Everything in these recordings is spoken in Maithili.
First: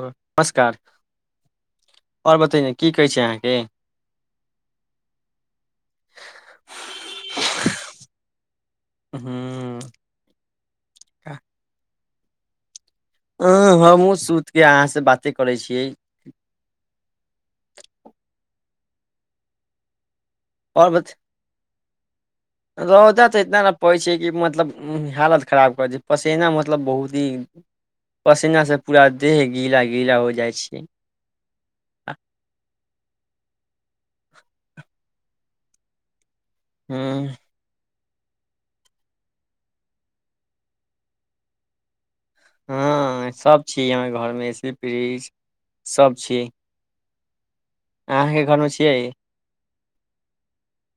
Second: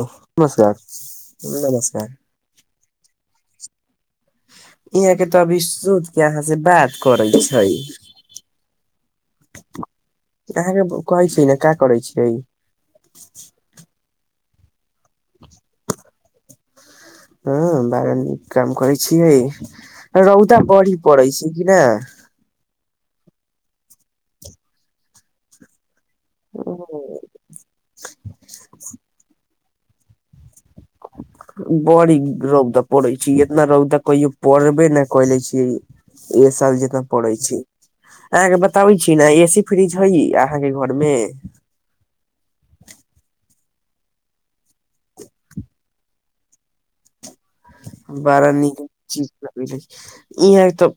ओ नमस्कार नमस्कार आओर बतैय की कहै छै अहाँके यहाँ के तऽ अभी सुत के यहाँ से बात करे छै हँ अहाँके कहै छी ने क्या करै छियै अ हमहु सुत के अहाँ से बाते करे छीयै हँ बारह नीक काम करै छियै रौदा आओर बढ़ी बत पड़ै छै कि न रौदा तऽ इतना ने पड़ै छै कि मतलब हालत खराब करऽ दे पसेना मतलब बहुत ही पसेनासँ पूरा देह गीला गीला हो जाइ छै बड़ी रौदा पड़ै छै इतना रौदा कहियो पड़बे ने कऽ ले छीयै एक साल जेतना पड़ै हूँ छी अहाँके बताबै छी ने ए सी फ्रिज हइ अहाँके घर में हँ सब छी हमहाँर घरमे ए सी फ्रिज सब छी बड़ा नीक छियै ची भऽ लागल इहा तऽ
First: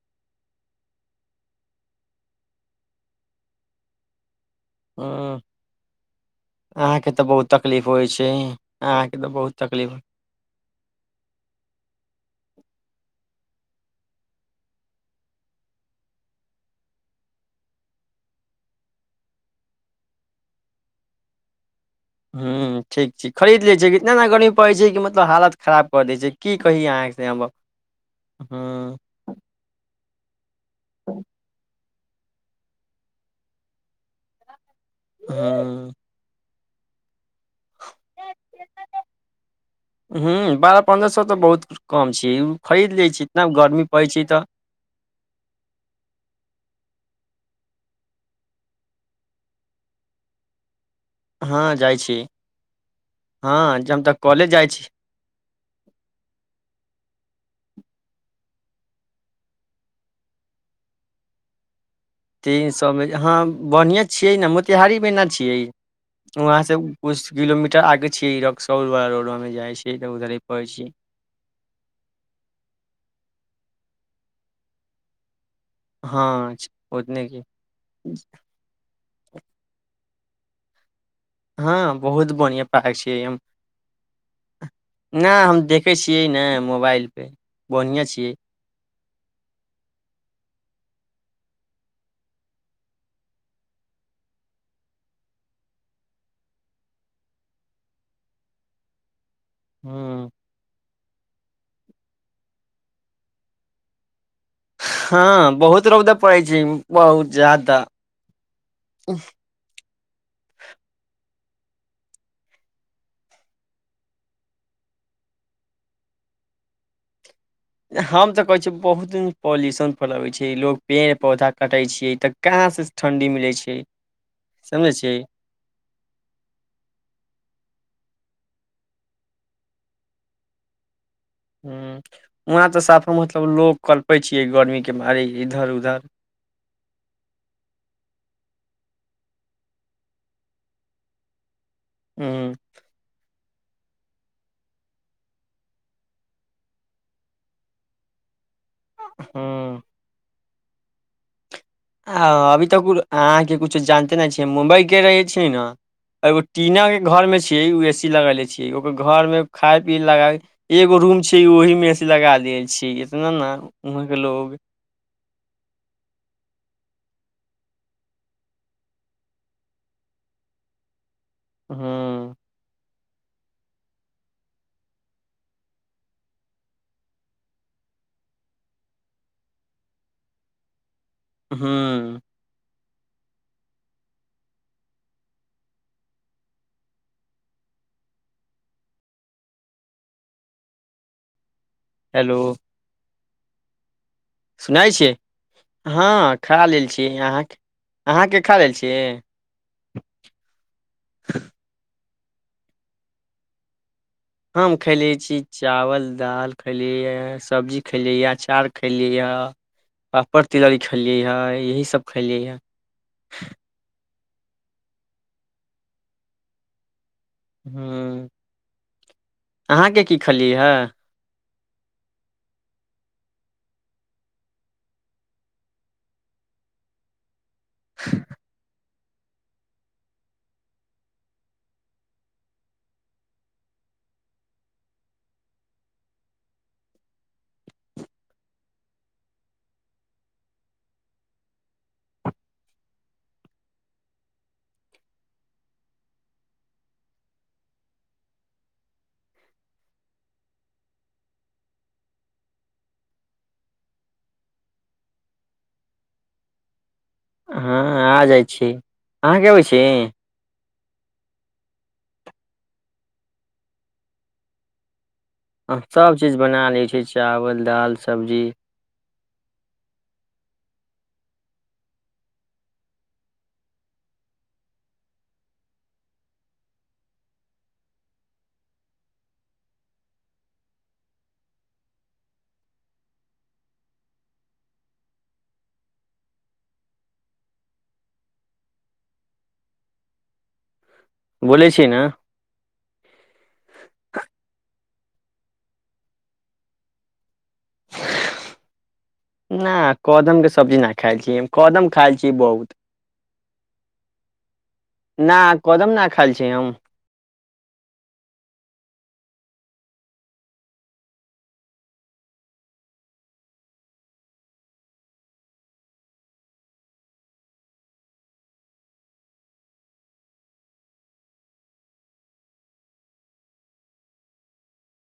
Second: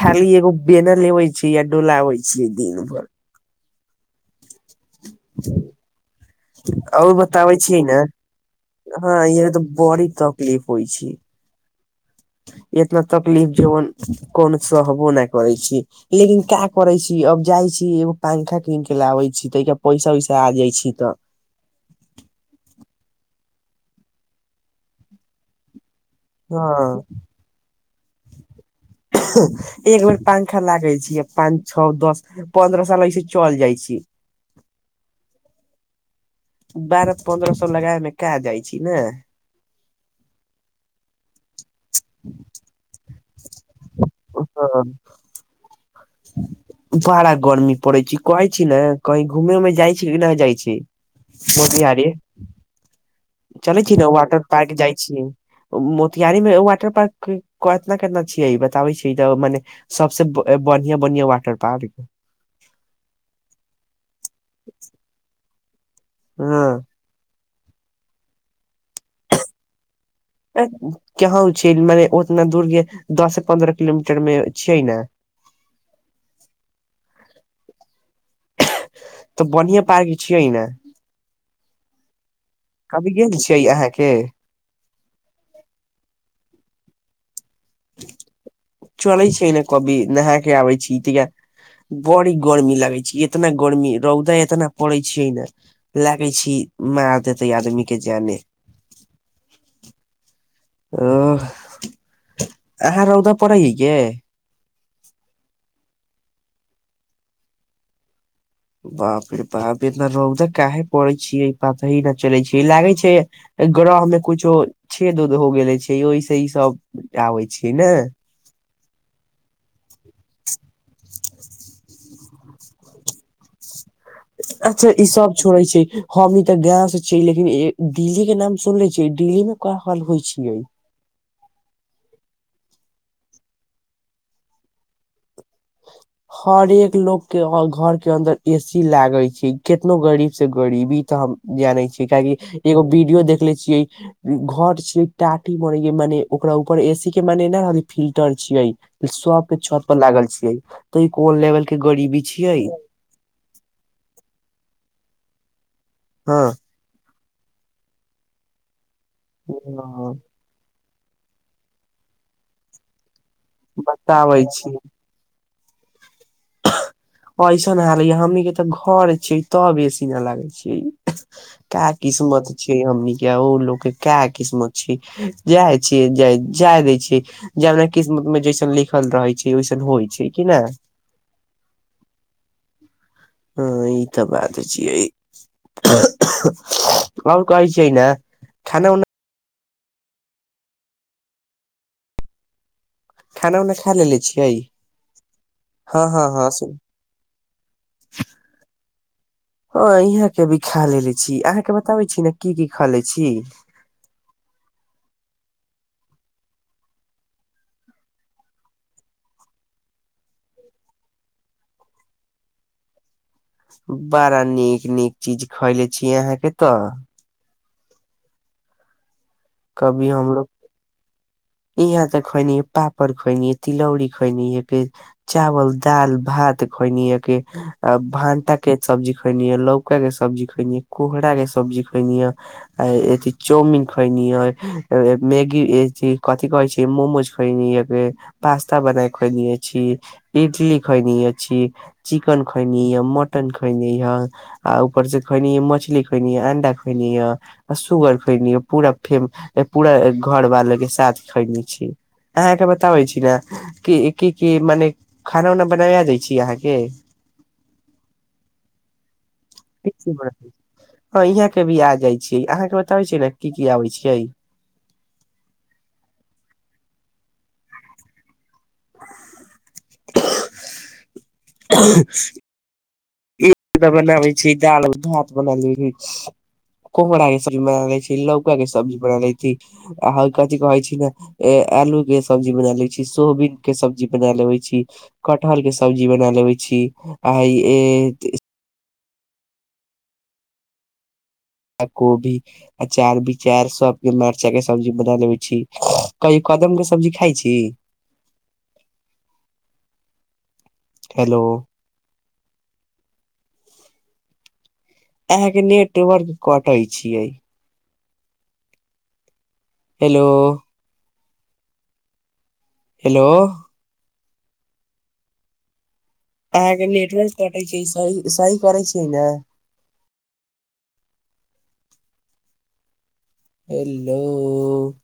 खाली एगो बेना लेबे छि आ डोलाबय छै दिन भर हँ आर बताबै छीयै तकलीफ ने होइ छै अहाँके हँ यह बहुत तऽ तकलीफ बड़ी तक क्लीप होइ छी इतना तकलीफ जेवन कोनो सहबो नय करय छी लेकिन क्या करे छी अब जाइ छी एगो पंखा कीन के लाबे छी तै पैसा उैसा आ जाइ छी तऽ हं ठीक छै खरीद ले छ इतना एना गर्मी पड़ै छै कि मतलब हालत खराब कर दै छै की कही हँ अहाँ से हम हूँ एक बेर पंखा लागे छी आ पान छओ दस पन्द्र साल हइस चलि जाइ छय [unintelligible] बारह पन्द्रह सए लगाब मे का‌ जाइ छी ने हूँ बारह पन्द्रह सए तऽ बहुत कुछ कम छै ओ खरीद लै छी गर्मी पड़ै छै तऽ [unintelligible] बड़ा गर्मी पड़ै छै कहै छी ने कहीं घूमे मे जाइ छी कि नहि जाइ छी हँ जाइ मोतिहारी छी हँ चलै छी हम न तऽ वाटर कॉलेज पार्क जाइ छी मोतिहारी मे वाटर पार्क केतना कतना छियै बताबै छै तऽ मने सबसे बढ़ियां बढ़िया वाटर पार्क तीन सौ मे हँ बढ़िएँ छियै ने मोतिहारी मे ना छियै वहाँसँ हँ कुछ किलोमीटर आगे छियै रक्सॉल बाला रोड मे जाइ छै उधरे पड़ै छियै केहो छीए माने ओतना दूर के दस से पन्द्रह किलोमीटर मे छियै ने हँ ओतने के [inaudible] तऽ बढ़आ पार्क छियै ने हँ बहुत बढ़िआं पार्क कभी छियै हम गेल अहाँके [inaudible] ना हम देखै छियै ने मोबाइल पर बढ़िएँ छियै चलै छै न कभी नाह क आबै छी बड़ी गर्मी लागै छै इतना गर्मी रौदा इतना पड़ै छैै ने लागै छी मार देतै आदमी के जाने हूँ [inaudible] आहाँ रोदा पड़ै य हँ बहुत रौदा पड़ै छै बहुत ज्यादा बाप रे बाप इतना रौद काहे पड़ै छियै पता ही न चलै छै ई लागे छै ग्रह मे कुछो छेद उद हो गेले छै ओहिस ई सब आबै छीय ने हम त कहै छै बहुत पॉल्यूशन फैलाबैय छिये लोग पेड़ पौधा कटै छैै त कहाँ से ठण्डी मिलै छै ए अच्छ ई सब छोड़े छै हम नी ते गांव से छीय लेकिन दिल्ली के नाम सुन ले छियै दिल्ली मे क हाल होइ छियै ह वहाँ तऽ साफे मतलब लोक कलपै छियै गर्मीके बारे इधर उधर हरेक लोक के घर के अंदर ए सी लागे छै केतनो गरीब से गरीबी तऽ हम जानै छीय काहेकि एगो वीडियो देखले छियै घर छ टाटी मरेइ मने ओकरा ऊपर ए सी के मने ने रह फिल्टर छियै सब के ह छत पर लागल छियै त ई कोन लेवल के गरीबी छियै अहाँ के कुछो जानते न छी मुम्बई के रहे छीए न एगो हाँ टीना के घर में छीये ए सी लग ले छीय ओ घर में खाय पी लगाय एगो रूम छै ओहि मे ए सी लगा लेन छी इतना ने वहाँ के बताबै लोग छी ऐसन हाल य हमीनी के त घर छियै तब ए सी न लागे छीये [inaudible] का हूँ किस्मत छ हमने ओ लोक के क किस्मत छै जाय छी जा जाय दै छी जेना किस्मत मे जैसन लिखल रहै छै ओैसन होइ छै कि ने हूँ हँ ई त बात छियै ओर कहै छै ने खाना उना हेल्लो खाना उना खा लैले छिए सुनै छिय हँ खा लेल छी अहाँ अहाँके खा लेल छिए ह इहाँ के भी खा लेलेे छी अहाँके बताबै छी ने की की खा ले छि हम खेलियै छी चावल दालि खेलियैए सब्जी खेलियैए अचार खेलिएयैया पापड़ तिलौरी खेलियै य यही सब खेलियै बङा नीक नीक चीज खयले छीय अहाँके त हूँ अहाँके कभी की हमलोग खलियै ह यहाँ त खएनी पापड़ खएनी तिलौड़ी खएनि य चावल डाल भात घनि अके भानता के सब्जी खैएनी य लौका के सब्जी खैएनी य कोहरा के सब्जी खैएनी य आ अथी चौउमीन खइनि खएनी मैगी कथी कह छी मोमोज खनि एक बैर पास्ता बना खएनी अछि इडली खएनी अछि चिकन खयनी य मटन खयनी य आ ऊपर से खयनी मछली खोयनी अंडा खयनी सुगर खयनी पूरा फेर पूरा घर वालो के साथ खयने छी अहाँके बताबै छी ने क की की मने खाना उना बनावा दै छी आहाके हँ आ जाइ छी अहाँके अबै छी ह यहाँ के भी आ जाइ छीयै अहाँ के बताबै छीयै ने की की आबै छियै सभचीज बना लै छिये चावल दाल सब्जी [unintelligible] बनाबै छै दाल भात बना लै अछि कोहरा के सब्जी बना लै छी लौका के सब्जी बना ले छी आ कथि कहै छी नै आलू के सब्जी बना ले छी सोबीन के सब्जी बना लेे छि कटहल के सब्जी बना लेबे छी आ बोलै आ छी न कोभी अचार विचार सबके मरचा के सब्जी बना लेबे छी कई कदम के सब्जी खाइ छि नहि कदम के सब्जी नहि खाई छी हेलो कदम खा छी बहुत ना अहाँ के कदम ना नेटवर्क खायल छी हम कटे छियै हेलो हैलो अहाँके नेटवर्क कटैत छै सही सही करै छैय ना हेलो